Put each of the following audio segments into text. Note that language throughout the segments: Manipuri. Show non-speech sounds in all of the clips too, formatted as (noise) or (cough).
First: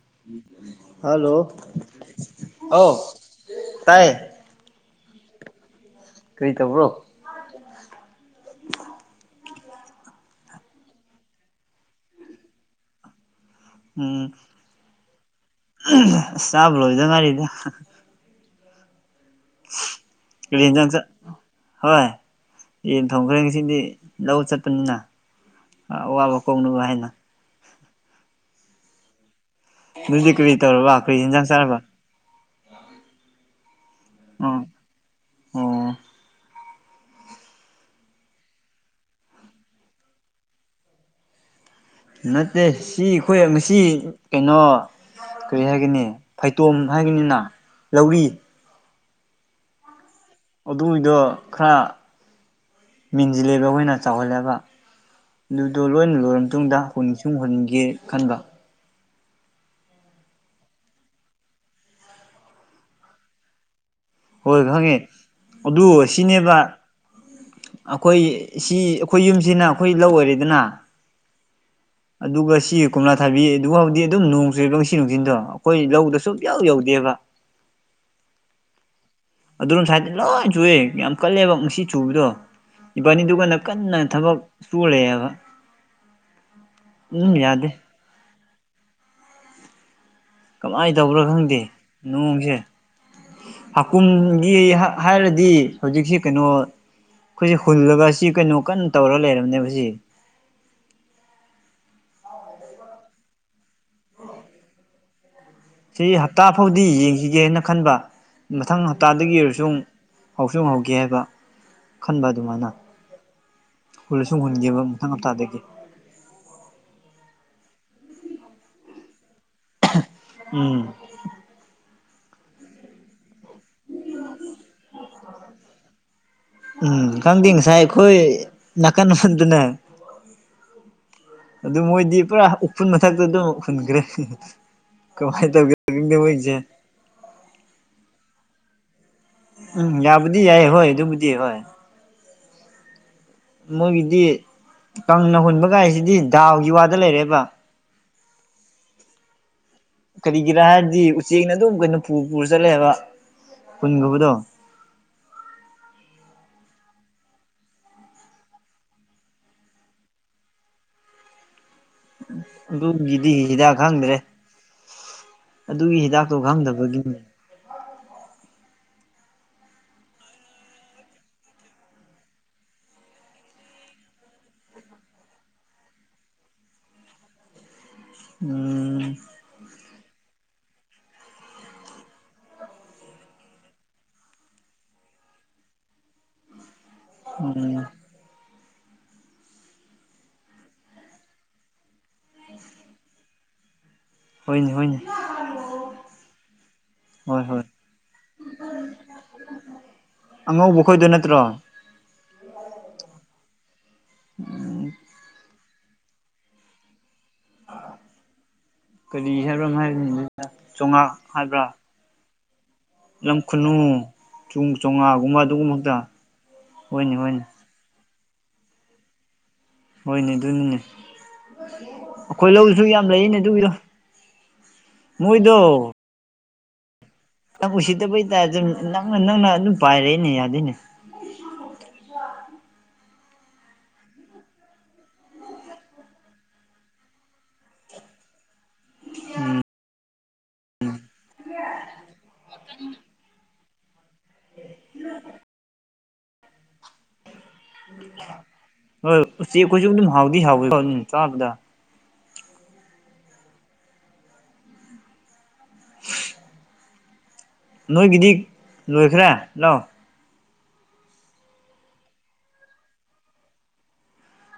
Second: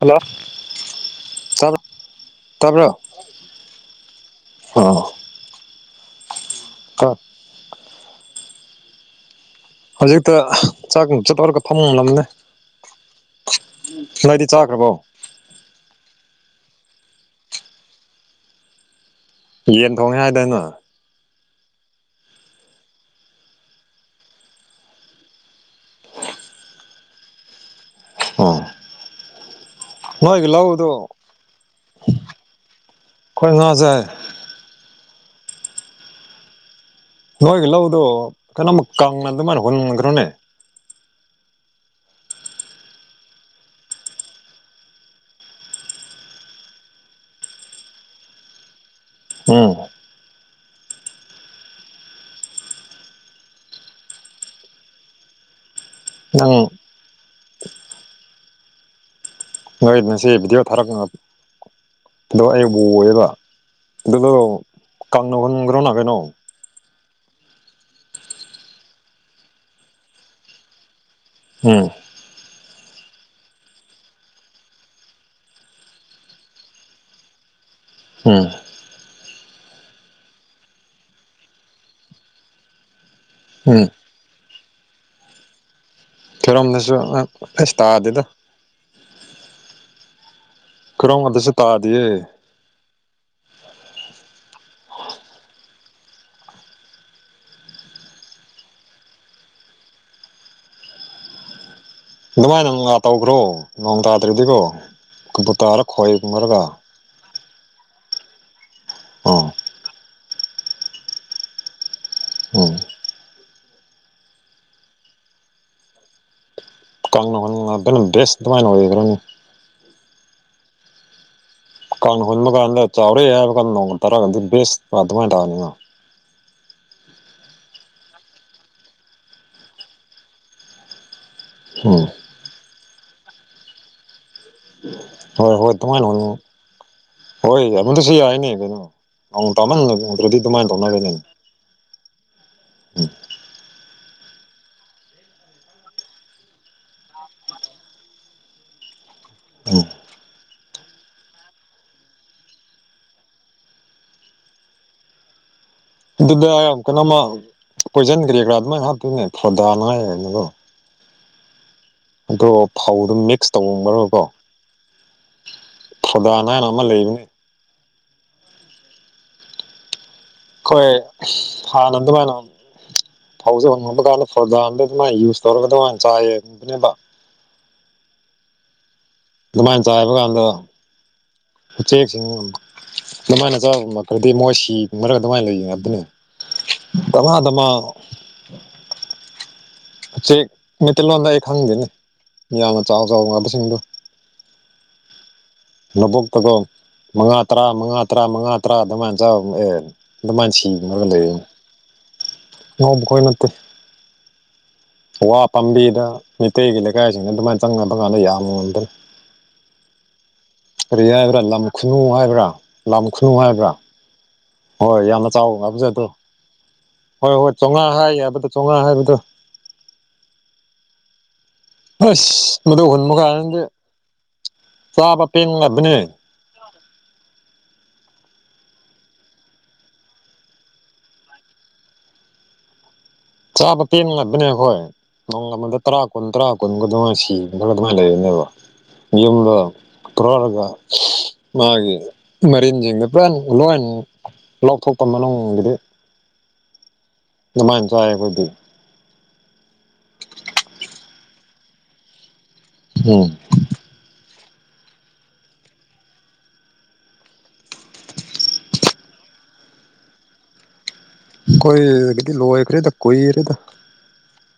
ꯍꯜꯂꯣ ꯍꯜꯂꯣ ꯇꯕ꯭ꯔꫭ ꯇꯥꯕ꯭ꯔꯣ ꯑꯧ ꯇꯥꯏ ꯑꯥ ꯀꯔꯤ ꯇꯧꯕ꯭ꯔꯣ ꯑ ꯍꯧꯖꯤꯛꯇ ꯆꯥꯛ ꯅꯨꯡ ꯆꯠ ꯂꯧꯔꯒ ꯐꯝꯂꯝꯅꯦ ꯎꯝ ꯆꯥꯈ꯭ꯔꯕꯣ ꯆꯥꯕ ꯂꯣꯏꯕꯗ ꯉꯥꯏꯔꯤꯗ ꯌꯦꯟ ꯊꯣꯡꯉꯦ ꯍꯥꯏꯗꯅ ꯀꯔꯤ ꯏꯟꯖꯥꯡ ꯆꯥ ꯍꯣꯏ ꯌꯦꯟ ꯊꫭꯡꯈ꯭ꯔꯦ ꯆꯁꯤꯡꯗꯤ ꯂꯧ ꯆꯠꯄꯅꯤꯅ ꯑꯋꯥꯕ ꯀꫭꯛꯅꯕ ꯍꯥꯏꯅ ꯑꫭ ꯅꯣꯏꯗꯤ ꯅꯣꯏꯒꯤ ꯀꯔꯤ ꯂꯧꯗꯣ ꯇꯧꯔꯕ ꯀꯔꯤ ꯍꯦꯟꯖꯥꯡ ꯆꯥꯔꯕ ꯑꯩꯈꯣꯏ ꯉꯥꯥꯁꯦ ꯑꯣ ꯑꯣ ꯅꯣꯏꯒꯤ ꯂꯧꯗꯣ ꯀꯩꯅꯣꯃꯛ ꯀꯪꯅ ꯑꯗꯨꯃꯥꯏꯅ ꯍꯨꯟꯈ꯭ꯔꯣꯅꯦ ꯅꯠꯇꯦ ꯁꯤ ꯑꯩꯈꯣꯏ ꯉꯁꯤ ꯀꯩꯅꯣ ꯀꯔꯤ ꯍꯥꯏꯒꯅꯤ ꯐꯩꯇꯣꯝ ꯍꯥꯏꯒꯅꯤꯅ ꯂꯧꯔꯤ ꯎꯝ ꯑꯗꯨꯗꯣ ꯈꯔ ꯃꯦꯟꯁꯤꯜꯂꯦꯕ ꯑꯈꯣꯏꯅ ꯆꯥꯎꯍꯜꯂꯦꯕ ꯑꯗꯨꯗꯣ ꯂꯣꯏꯅ ꯂꯣꯏꯔꯕ ꯅꯪ ꯃꯇꯨꯡꯗ ꯍꯨꯟꯁꯤꯡ ꯍꯨꯟꯒꯦ ꯈꯟꯕ ꯅꯣꯏ ꯉꯁꯤ ꯚꯤꯗꯤꯑꯣ ꯊꯥꯔꯛꯄꯗꯣ ꯑꯩ ꯎꯌꯦꯕ ꯑꯗꯨꯗꯣ ꯍꯣꯏ ꯈꯪꯉꯦ ꯀꯪꯅ ꯑꯗꯨ ꯍꯨꯟꯈ꯭ꯔꯣꯅ ꯀꯩꯅꯣ ꯁꯤꯅꯦꯕ ꯑꯩꯈꯣꯏ ꯁꯤ ꯑꯩꯈꯣꯏ ꯌꯨꯝꯁꯤꯅ ꯑꯩꯈꯣꯏ ꯂꯧ ꯑꯣꯏꯔꯦꯗꯅ ꯎꯝ ꯑꯗꯨꯒ ꯁꯤ ꯀꯣꯝꯂꯥ ꯊꯥꯕꯤ ꯑꯗꯨ ꯐꯥꯎꯗꯤ ꯑꯗꯨꯝ ꯅꯣꯡ ꯆꯨꯨꯔꯕ ꯉꯪꯁꯤ ꯅꯨꯡꯊꯤꯟꯗꯣ ꯑꯩꯈꯣꯏ ꯂꯧꯗ ꯁꯨꯡ ꯌꯥꯎ ꯌꯧꯗꯦꯕ ꯍꯝ ꯑꯗꯨꯔꯣꯝ ꯁꯥꯏꯗꯗꯤ ꯂꯣꯏ ꯆꯨꯏꯦ ꯌꯥꯝ ꯀꯜꯂꯦꯕ ꯉꯁꯤ ꯆꯨꯕꯗꯣ ꯏꯕꯥꯅꯤꯗꯨꯒꯅ ꯎꯝ ꯀꯟꯅ ꯊꯕꯛ ꯁꯨꯨꯔ ꯂꯩꯌꯦꯕ ꯊꯤꯔꯣꯝꯗꯁꯨ ꯑ ꯎꯝ ꯌꯥꯗꯦ ꯑꯁ ꯇꯥꯗꯦꯗ ꯀꯃꯥꯏꯅ ꯇꯧꯕ꯭ꯔꯥ ꯈꯣꯏꯔꯣꯝꯒꯗꯁꯨ ꯈꯪꯗꯦ ꯇꯥꯗꯤꯌꯦ ꯅꯣꯡꯁꯦ ꯍꯥꯀꯨꯝꯒꯤ ꯍꯥꯏ ꯍꯥꯏꯔꯗꯤ ꯍꯧꯖꯤꯛꯁꯤ ꯀꯩꯅꯣ ꯑꯩꯈꯣꯏꯁꯦ ꯍꯨꯜꯂꯒ ꯁꯤ ꯀꯩꯅꯣ ꯀꯟꯅ ꯇꯧꯔ ꯂꯩꯔꯕꯅꯦꯕ ꯁꯤ ꯑꯗꯨꯃꯥꯏꯅ ꯒꯥꯥ ꯇꯧꯕꯔꯣ ꯅꯣꯡ ꯇꯥꯗ꯭ꯔꯗꯤꯀꯣ ꯀꯕꯨꯨ ꯇꯥꯔ ꯈꯣꯏꯒꯨꯝꯃꯔꯒ ꯌꯦꯡꯁꯈꯤꯒꯦꯅ ꯈꯟꯕ ꯃꯊꯪ ꯍꯞꯇꯥꯗꯒꯤ ꯑꯥ ꯑꯣꯏꯔꯁꯨꯛ ꯍꯧꯁꯨ ꯍꯧꯒꯦ ꯍꯥꯏꯕ ꯈꯟꯕ ꯑꯗꯨꯃꯥꯏꯅ ꯎꯝ ꯍꯨꯜꯂꯁꯨ ꯍꯨꯟꯒꯦꯕ ꯃꯊꯪ ꯍꯞꯇꯥꯗꯒꯤ ꯀꯪꯅ ꯍꯨꯜꯂꯛꯀꯅꯨ ꯗꯔ꯭ꯦꯁ ꯑꯗꯨꯃꯥꯏꯅ ꯑꯣꯏꯒꯔꯅꯤ ꯎꯝ ꯀꯥꯡ ꯍꯨꯟꯕ ꯒꯟꯗ ꯆꯥꯎꯔꯦ ꯍꯥꯏꯕꯒ ꯀꯥꯟꯗ ꯅꯣꯡ ꯇꯥꯔꯛꯒꯗꯤ ꯕꯦꯁ ꯑꯗꯨꯃꯥꯏꯅ ꯇꯧꯔꯅꯤꯅ ꯎꯝ ꯈꯪꯗꯦ ꯉꯁꯥꯏ ꯑꯩꯈꯣꯏ ꯅꯥꯀꯟ ꯑꯐꯟꯗꯨꯅꯦ ꯑꯗꯨ ꯎꯝ ꯃꯣꯏꯗꯤ ꯄꯨꯔꯥ ꯎꯐꯨꯟ ꯃꯊꯛꯇ ꯗꯨꯝ ꯈꯨꯟꯒꯔꯦ ꯀꯃꯥꯏ ꯍꯣꯏ ꯇꯧ ꯍꯣꯏ ꯑꯗꯨꯃꯥꯏꯅ ꯈꯪꯗꯦ ꯍꯨꯟ ꯃꯣꯏꯁꯦ ꯍꯣꯏ ꯌꯥꯝꯣꯟꯗꯁꯨ ꯌꯥꯏꯅꯦ ꯀꯩꯅꯣ ꯅꯣꯡ ꯎꯝ ꯇꯃꯟꯗ꯭ꯔꯗꯤ ꯌꯥꯕꯨꯗꯤ ꯌꯥꯏ ꯑꯗꯨꯃꯥꯏꯅ ꯍꯣꯏ ꯇꯧꯅ ꯒꯅꯤ ꯑꯗꯨꯕꯨꯗꯤ ꯍꯣꯏ (inaudible) ꯃꯣꯏꯒꯤꯗꯤ ꯀꯪꯅ ꯍꯨꯟꯕꯒꯥꯏꯁꯤꯗꯤ ꯗꯥꯎꯒꯤ ꯋꯥꯗ ꯂꯩꯔꯦꯕ ꯎꯝ (inaudible) ꯀꯔꯤ ꯒꯤꯔꯥꯏꯗꯤ ꯎꯆꯦꯛꯅ ꯑꯗꯨꯝ ꯀꯩꯅꯣ ꯄꯨ ꯄꯨꯔ ꯆꯠꯂꯦꯕ ꯈꯨꯨꯟꯒꯤꯕꯗꯣ ꯑꯗꯨꯗ ꯀꯩꯅꯣꯃ ꯄꯣꯏꯖꯟꯀꯔꯤ ꯀ꯭ꯔꯥ ꯑꯗꯨꯃꯥꯏꯅ ꯍꯥꯞꯇꯣꯏꯅꯦ ꯐꯣꯗꯥꯅꯉꯥꯏ ꯍꯥꯏꯅꯗꯣ ꯐꯧꯗꯨ ꯑꯗꯨꯒꯤꯗꯤ ꯃꯤꯛꯁ ꯍꯤꯗꯥꯛ ꯈꯪꯗ꯭ꯔꯦ ꯇꯧꯔꯒꯀꯣ ꯑꯗꯨꯒꯤ ꯍꯤꯗꯥꯛꯇꯣ ꯐꯣꯗꯥꯟ ꯍꯥꯏꯅ ꯑꯃ ꯈꯪꯗꯕꯒꯤ ꯂꯩꯕꯅꯤ ꯑꯩꯈꯣꯏ ꯑꯁ ꯍꯥꯟꯅ ꯗꯨꯃꯥꯏꯅ ꯐꯧꯁꯦ ꯍꯨꯜ ꯍꯨꯜꯕ ꯀꯥꯟꯗ ꯐꯣꯔꯣꯖꯥꯝꯗ ꯑꯗꯨꯃꯥꯏꯅ ꯌꯨꯁ ꯇꯧꯔꯒ ꯑꯗꯨꯃꯥꯏꯅ ꯆꯥꯏꯌꯦ ꯕꯟꯕ ꯎꯝ ꯑꯗꯨꯃꯥꯏꯅ ꯆꯥꯏꯕ ꯀꯥꯟꯗ ꯎꯆꯦꯛ ꯁꯤꯡ ꯑꯗꯨꯃꯥꯏꯅ ꯆꯕ ꯉꯝꯗꯔꯗꯤ ꯃꯣꯏ ꯁꯤ ꯃꯔꯒ ꯑꯗꯨꯃꯥꯏꯅ ꯂꯩꯒꯔꯅꯤ ꯇꯃꯥꯗꯃ ꯎꯝ ꯎꯆꯦꯛ ꯃꯩꯇꯩꯂꯣꯟꯗ ꯑꯩ ꯈꯪꯗꯦꯅꯦ ꯃꯤꯌꯥꯝꯅ ꯆꯥꯎ ꯆꯥꯎ ꯉꯕꯁꯤꯡꯗꯣ ꯍꯣꯏꯅ ꯍꯣꯏꯅ ꯂꯕꯨꯛ ꯇꯒ ꯃꯉꯥ ꯍꯣꯏ ꯍꯣꯏ ꯇꯔꯥ ꯃꯉꯥ ꯇꯔꯥ ꯃꯉꯥ ꯇꯔꯥ ꯑꯗꯨꯃꯥꯏꯅ ꯆꯕ ꯑꯦ ꯑꯗꯨꯃꯥꯏꯅ ꯑꯉꯧꯕ ꯁꯤꯈꯔꯒ ꯈꯣꯏꯗꯣ ꯂꯩꯌꯦ ꯅꯠꯇ꯭ꯔꯣ ꯅꯣꯡꯈꯣꯏ ꯅꯠꯇꯦ (inaudible) ꯎ ꯋꯥ ꯄꯥꯝꯕꯤꯗ ꯃꯩꯇꯩꯒꯤ ꯂꯩꯀꯥꯏꯁꯤꯡꯅ ꯑꯗꯨꯃꯥꯏꯅ ꯆꯪꯉꯕꯀꯥꯟꯗ ꯌꯥꯝꯃꯨꯗ ꯀꯔꯤ ꯍꯥꯏꯕ꯭ꯔꯥ ꯑꯃ ꯍꯥꯏꯕꯅꯤꯗ ꯀꯔꯤ ꯆꯣꯉꯥ ꯍꯨꯕꯔꯥ ꯂꯝ ꯍꯥꯏꯕ꯭ꯔꯥ ꯈꯨꯅꯨ ꯍꯥꯏꯕ꯭ꯔꯥ ꯂꯝ ꯈꯨꯅꯨ ꯍꯥꯏꯕ꯭ꯔꯥ ꯍꯣꯏ ꯌꯥꯝꯅ ꯆꯣꯉꯥꯒꯨꯝꯕ ꯆꯥꯎꯕ ꯑꯗꯨꯒꯨꯝꯕ ꯉꯥꯁꯥꯞꯗꯣ ꯈꯛꯇ ꯍꯣꯏꯅꯦ ꯍꯣꯏ ꯍꯣꯏꯅꯦ ꯍꯣꯏ ꯆꯧꯉꯥ ꯍꯥꯏ ꯍꯥꯏꯕꯗꯣ ꯆꯧꯉꯥ ꯍꯥꯏꯕꯗꯣ ꯍꯣꯏꯅꯦ ꯑꯗꯨꯅꯤꯅꯦ ꯑꯩꯈꯣꯏ ꯑꯁ ꯂꯧꯁꯨ ꯃꯗꯨ ꯌꯥꯝ ꯍꯨꯟꯕ ꯂꯩꯔꯤꯅꯦ ꯀꯥꯟꯗꯗꯤ ꯑꯗꯨꯒꯤꯗꯣ ꯆꯥꯕ ꯄꯦꯟ ꯂꯕꯅꯦ (inaudible) ꯅꯪ ꯎꯁꯤꯠꯇꯕꯩ ꯇꯥꯏꯞꯇ ꯅꯛꯅ ꯅꯪꯅ ꯑꯗꯨꯝ ꯄꯥꯏꯔꯦꯅꯦ ꯌꯥꯗꯦꯅꯦ ꯆꯥꯕ ꯄꯦꯟꯅꯕꯅꯦ ꯑꯩꯍꯣꯏ ꯅꯣꯡ ꯑꯃꯗ ꯇꯔꯥ ꯀꯨꯟ ꯇꯔꯥ ꯀꯨꯟꯒ ꯑꯗꯨꯃꯥꯏꯅ ꯁꯤꯔꯒꯥ ꯂꯩꯕꯅꯦꯕ ꯌꯨꯝꯗ ꯀ꯭ꯔꯣꯔꯒ ꯃꯥꯒꯤ ꯃꯔꯤꯟꯁꯤꯡꯗ ꯄꯨꯔꯥ ꯂꯣꯏ ꯂꯧꯊꯣꯛꯄ ꯃꯅꯨꯡꯒꯤꯗꯤ ꯑꯗꯨꯃꯥꯏꯅ ꯆꯥꯏ ꯑꯩꯈꯣꯏꯗꯤ ꯍꯣꯏ ꯎꯆꯦꯛꯈꯣꯏꯁꯨ ꯑꯗꯨꯝ ꯍꯥꯎꯗꯤ ꯍꯥꯎꯏꯀꯣ ꯆꯥꯕꯗ ꯎꯝ ꯅꯣꯏꯒꯤꯗꯤ ꯂꯣꯏꯈ꯭ꯔꯦ ꯂꯧ ꯑꯩꯈꯣꯏꯒꯤꯗꯤ ꯂꯣꯏꯈ꯭ꯔꯦꯗ ꯀꯨꯏꯔꯦꯗ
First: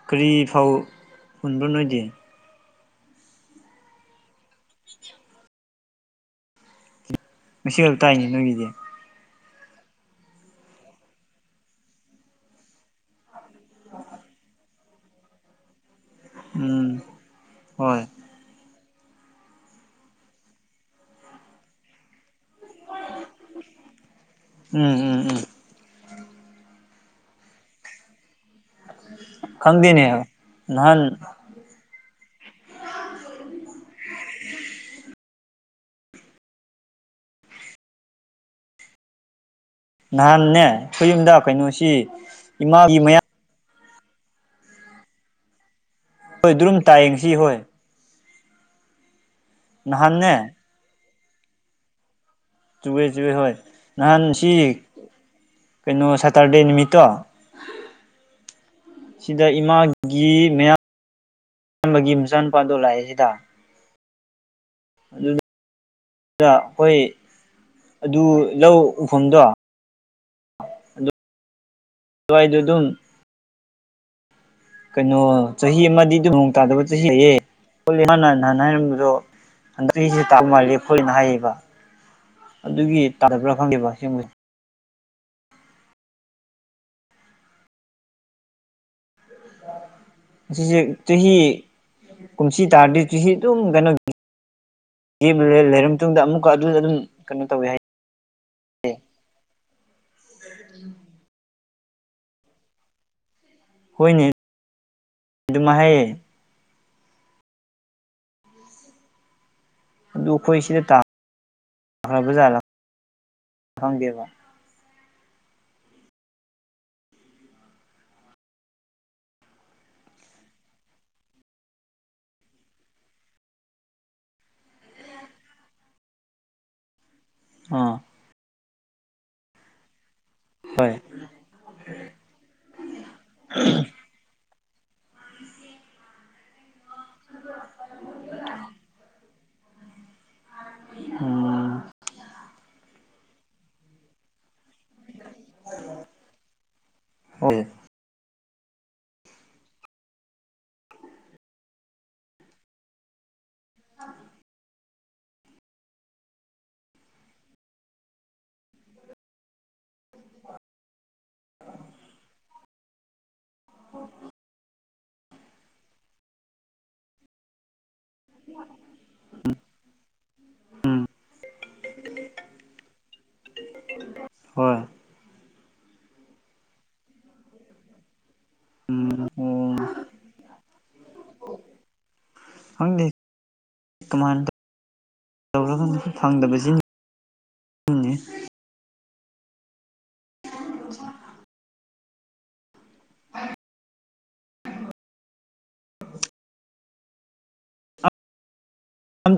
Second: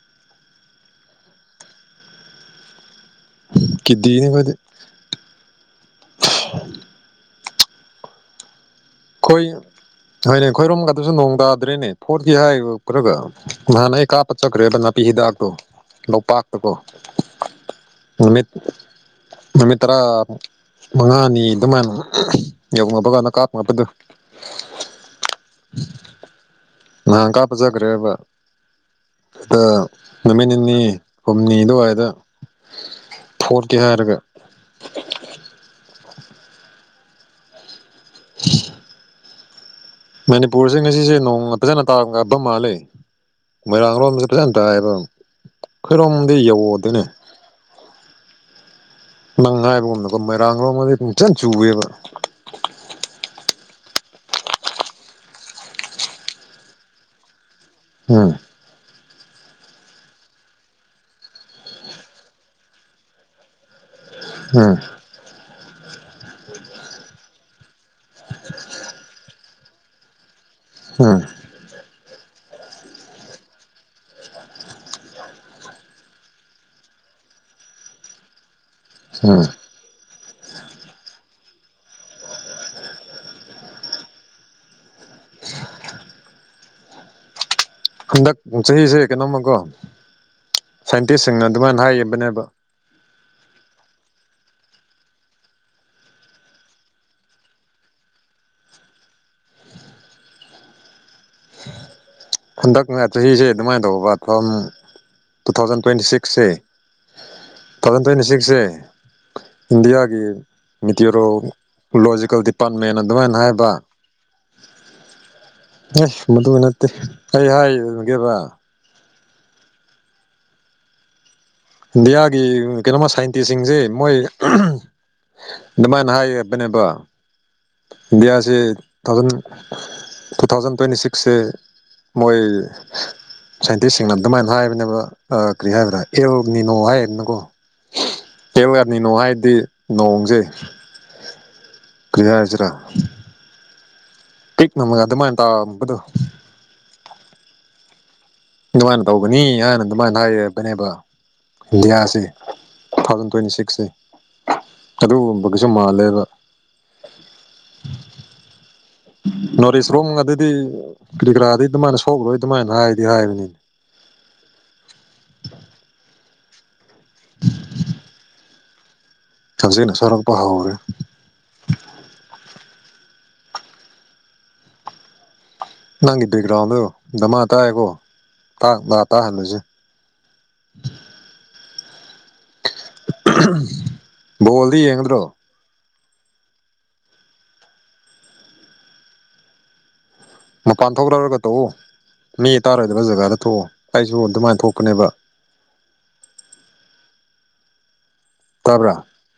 ꯀꯔꯤ ꯐꯧ ꯍꯨꯟꯕ꯭ꯔꯣ ꯅꯣꯏꯗꯤ ꯀꯤꯗꯤꯅꯤ ꯑꯈꯣꯏꯗꯤ ꯉꯁꯤ ꯈꯥꯛ ꯇꯥꯏꯅꯦ ꯅꯣꯏꯒꯤꯗꯤ ꯈꯣꯏ ꯍꯣꯏꯅꯦ ꯈꯣꯏꯔꯣꯝꯒꯗꯁꯨ ꯅꯣꯡ ꯇꯥꯗ꯭ꯔꯦꯅꯦ ꯐꯣꯠꯀꯤ ꯍꯥꯏꯔꯒ ꯅꯍꯥꯟꯅ ꯑꯩ ꯀꯥꯞꯄ ꯆꯠꯈ꯭ꯔꯦꯕ ꯅꯥꯄꯤ ꯍꯤꯗꯥꯛꯇꯣ ꯂꯧꯄꯥꯛ ꯇꯀꯣ ꯎꯝ ꯍꯣꯏ ꯅꯨꯃꯤꯠ ꯅꯨꯃꯤꯠ ꯇꯔꯥꯃꯨꯛ ꯃꯉꯥꯅꯤ ꯑꯗꯨꯃꯥꯏꯅ ꯌꯧꯅꯕꯀꯥꯟꯗ ꯀꯥꯞꯅꯕꯗꯨ ꯎꯝ ꯎꯝ ꯎꯝ ꯅꯍꯥꯟ ꯀꯥꯞꯄ ꯆꯠꯈ꯭ꯔꯦꯕ ꯑꯗ ꯈꯪꯗꯦꯅꯦ ꯅꯨꯃꯤꯠ ꯅꯤꯅꯤ ꯅꯍꯥꯟ ꯍꯨꯝ ꯅꯤ ꯑꯗꯨꯋꯥꯏꯗ ꯐꯣꯠꯀꯦ ꯍꯥꯏꯔꯒ (inaudible) ꯅꯍꯥꯟꯅꯦ ꯃꯅꯤꯄꯨꯔꯁꯦ ꯑꯩꯈꯣꯏ ꯉꯁꯤꯁꯦ ꯌꯨꯝꯗ ꯅꯣꯡꯃ ꯐꯖꯅ ꯀꯩꯅꯣꯁꯤ ꯇꯥꯅꯕ ꯃꯥꯜꯂꯦ ꯏꯃꯥꯒꯤ ꯃꯌꯥꯝ ꯃꯣꯏꯔꯥꯡ ꯂꯣꯝꯗ ꯐꯖꯅ ꯇꯥꯏꯕ ꯈꯣꯏꯔꯣꯝ ꯍꯣꯏ ꯗꯨꯔꯨꯝ ꯇꯥꯏꯌꯦ ꯉꯁꯤ ꯍꯣꯏ ꯅꯪꯅ ꯍꯥꯏꯕꯒꯨꯝꯅ ꯅꯍꯥꯟꯅꯦ ꯃꯣꯏꯔꯥꯡꯔꯣꯝꯒꯥꯗꯤ ꯅꯣꯡ ꯐꯖꯅ ꯆꯨꯋꯦꯕ ꯆꯨꯌꯦ ꯆꯨꯌꯦ ꯍꯣꯏ ꯅꯍꯥꯟ ꯁꯤ ꯀꯩꯅꯣ ꯁꯇꯔꯗꯦ ꯅꯨꯃꯤꯠꯇꯣ ꯎꯝ ꯁꯤꯗ ꯏꯃꯥꯒꯤ ꯃꯌꯥꯝ ꯃꯌꯥꯝꯕꯒꯤ ꯃꯆꯥ ꯅꯨꯨꯄꯥꯗꯣ ꯂꯥꯛꯌꯦ ꯁꯤꯗ ꯎꯝ ꯑꯗꯨꯗ ꯑꯩꯈꯣꯏ ꯑꯗꯨ ꯂꯧ ꯎꯐꯝꯗꯣ ꯑꯝ ꯑꯗꯨꯋꯥꯏꯗꯨ ꯑꯗꯨꯝ ꯀꯩꯅꯣ ꯆꯍꯤ ꯑꯃꯗꯤ ꯅꯣꯡ ꯇꯥꯗꯕ ꯆꯍꯤ ꯅꯍꯥꯟ ꯍꯥꯏꯔꯝꯕꯗꯣ ꯎꯝ ꯍꯟꯗꯛ ꯆꯍꯤꯁꯦ ꯇꯥꯕ ꯃꯥꯜꯂꯦ ꯈꯣꯏꯅ ꯍꯥꯏꯌꯦꯕ ꯑꯗꯨꯒꯤ ꯇꯥꯗꯕ꯭ꯔꯥ ꯈꯪꯗꯦꯕ ꯁꯤꯒꯨꯝꯕꯁꯦ ꯍꯟꯗꯛ ꯆꯍꯤꯁꯦ ꯀꯩꯅꯣꯝꯃꯀꯣ ꯉꯁꯤꯁꯦ ꯁꯥꯏꯟꯇꯤꯁꯁꯤꯡꯅ ꯑꯗꯨꯃꯥꯏꯅ ꯍꯥꯏꯈꯤꯕꯅꯦꯕ ꯇꯔꯗꯤ ꯆꯍꯤ ꯑꯗꯨꯝ ꯀꯩꯅꯣ ꯂꯂꯩꯔ ꯃꯇꯨꯡꯗ ꯑꯃꯨꯛꯀ ꯑꯗꯨꯝ ꯑꯗꯨꯝ ꯀꯩꯅꯣ ꯇꯧꯋꯦ ꯍꯥꯏ (inaudible) ꯍꯟꯗꯛꯅ ꯆꯍꯤꯁꯦ ꯑꯗꯨꯃꯥꯏꯅ ꯇꯧꯕ ꯍꯣꯏꯅꯦ ꯐꯝ ꯇꯨ ꯑꯗꯨꯃꯥꯏ ꯊꯥꯎꯖꯟ ꯍꯥꯏꯌꯦ ꯇ꯭ꯋꯦꯟꯇꯤ ꯁꯤꯛꯁꯁꯦ ꯇꯨ ꯊꯥꯎꯖꯟ ꯇ꯭ꯋꯦꯟꯇꯤ ꯁꯤꯛꯁꯁꯦ ꯏꯟꯗꯤꯌꯥꯒꯤ ꯑꯗꯨ ꯑꯩꯈꯣꯏ ꯁꯤꯗ ꯃꯦꯇꯤꯌꯨꯔꯣ ꯇꯥꯈ꯭ꯔꯕ ꯂꯣꯖꯤꯀꯦꯜ ꯖꯥꯠꯂꯥ ꯗꯤꯄꯥꯔꯠꯃꯦꯟ ꯑꯗꯨꯃꯥꯏꯅ ꯍꯥꯏꯕ ꯈꯪꯗꯦꯕ ꯑꯁ ꯃꯗꯨ ꯅꯠꯇꯦ ꯑꯩ ꯍꯥꯏ ꯑꯗꯨꯒꯦꯕ ꯏꯟꯗꯤꯌꯥꯒꯤ ꯀꯩꯅꯣꯃ ꯁꯥꯏꯟꯇꯤꯁ ꯁꯤꯡꯖꯦ ꯃꯣꯏ ꯑꯗꯨꯃꯥꯏꯅ ꯍꯥꯏꯕꯅꯦꯕ ꯑꯥ ꯏꯟꯗꯤꯌꯥꯁꯦ ꯇꯨ ꯊꯥꯎꯖꯟ ꯇꯨ ꯊꯥꯎꯖꯟ ꯍꯣꯏ ꯇ꯭ꯋꯦꯟꯇꯤ ꯁꯤꯛ ꯁꯦ ꯃꯣꯏ ꯁꯥꯏꯟꯇꯤꯁ ꯁꯤꯡꯅ ꯑꯗꯨꯃꯥꯏꯅ ꯍꯥꯏꯕꯅꯦꯕ ꯑꯥ ꯀꯔꯤ ꯍꯥꯏꯕ꯭ꯔꯥ ꯑꯦꯜ ꯅꯤꯅꯣ ꯍꯥꯏꯅꯀꯣ (unintelligible) ꯅꯤꯅꯣ ꯍꯥꯏꯔꯗꯤ ꯅꯣꯡꯖꯦ ꯎꯝ ꯀꯩ ꯍꯥꯏꯖꯤꯔꯥ ꯅꯪꯅ ꯑꯗꯨꯃꯥꯏ ꯇꯕꯗꯨ (unintelligible) ꯑꯗꯨꯃꯥꯏꯅ ꯇꯧꯕꯅꯤ ꯍꯥꯏꯅ ꯑꯗꯨꯃꯥꯏꯅ ꯍꯥꯏꯔꯦꯕꯅꯦꯕ ꯏꯟꯗꯤꯌꯥꯁꯦ ꯇꯨ ꯊꯥꯎꯖꯟ ꯇ꯭ꯋꯦꯟꯇꯤ ꯁꯤꯛꯁꯁꯦ ꯑꯗꯨꯒꯨꯝꯕꯒꯖꯨ ꯃꯥꯜꯂꯦꯕ ꯅꯣꯔꯤꯁ ꯔꯣꯝ ꯑꯗꯨꯗꯤ ꯀꯔꯤ ꯀꯔꯥꯗꯤ ꯑꯗꯨꯃꯥꯏꯅ ꯁꯣꯛꯂꯣꯏ ꯑꯗꯨꯃꯥꯏꯅ ꯍꯥꯏꯗꯤ ꯍꯥꯏꯕꯅꯦ ꯑꯣ (unintelligible) ꯍꯧꯖꯤꯛꯅ ꯁꯣꯛꯔꯛꯄ ꯍꯧꯔꯦ (unintelligible) ꯍꯣꯏ ꯅꯪꯒꯤ ꯕꯦꯛꯒ꯭ꯔꯥꯎꯟꯗꯣ ꯗꯃꯥ ꯇꯥꯏꯌꯦꯀꯣ ꯇ ꯅ ꯎꯝ ꯇꯥꯍꯟꯂꯖꯤ (unintelligible) ꯈꯪꯗꯦ ꯀꯃꯥꯏ ꯕꯣꯜꯗꯤ ꯌꯦꯡꯒꯗ꯭ꯔꯣ ꯇꯧꯔꯒꯅꯣ ꯐꯪꯗꯕꯁꯤꯅꯤ ꯃꯄꯥꯟ ꯊꯣꯛꯔꯛꯂꯒ ꯇꯧꯑꯣ ꯃꯤ ꯇꯥꯔꯣꯏꯗꯕ ꯖꯒꯥꯗ ꯊꯣꯛꯑꯣ ꯑꯩꯖꯨ ꯑꯗꯨꯃꯥꯏꯅ ꯊꯣꯛꯄꯅꯦꯕ ꯇꯥꯕ꯭ꯔꯥ ꯑꯪ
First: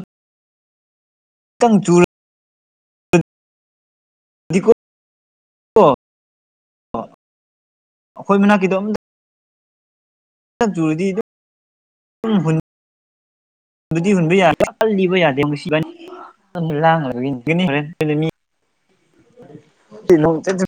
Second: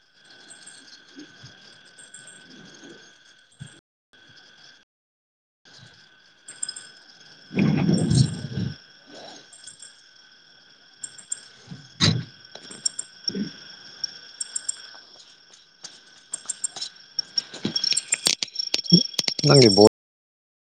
ꯇꯝ ꯆꯨꯔ ꯗꯤꯀꯣ ꯑꯈꯣꯏ ꯃꯅꯥꯛꯀꯤꯗꯣ ꯑꯝ (unintelligible) ꯆꯨꯔꯗꯤ (unintelligible) (unintelligible) ꯑꯗꯨꯗꯤ ꯍꯨꯟꯕ ꯌꯥ (unintelligible) ꯂꯤꯕ ꯌꯥꯗꯦ ꯃꯁꯤ ꯏꯕꯅꯤ (unintelligible) ꯅꯪꯒꯤ ꯕꯣꯠ ꯣ (unintelligible)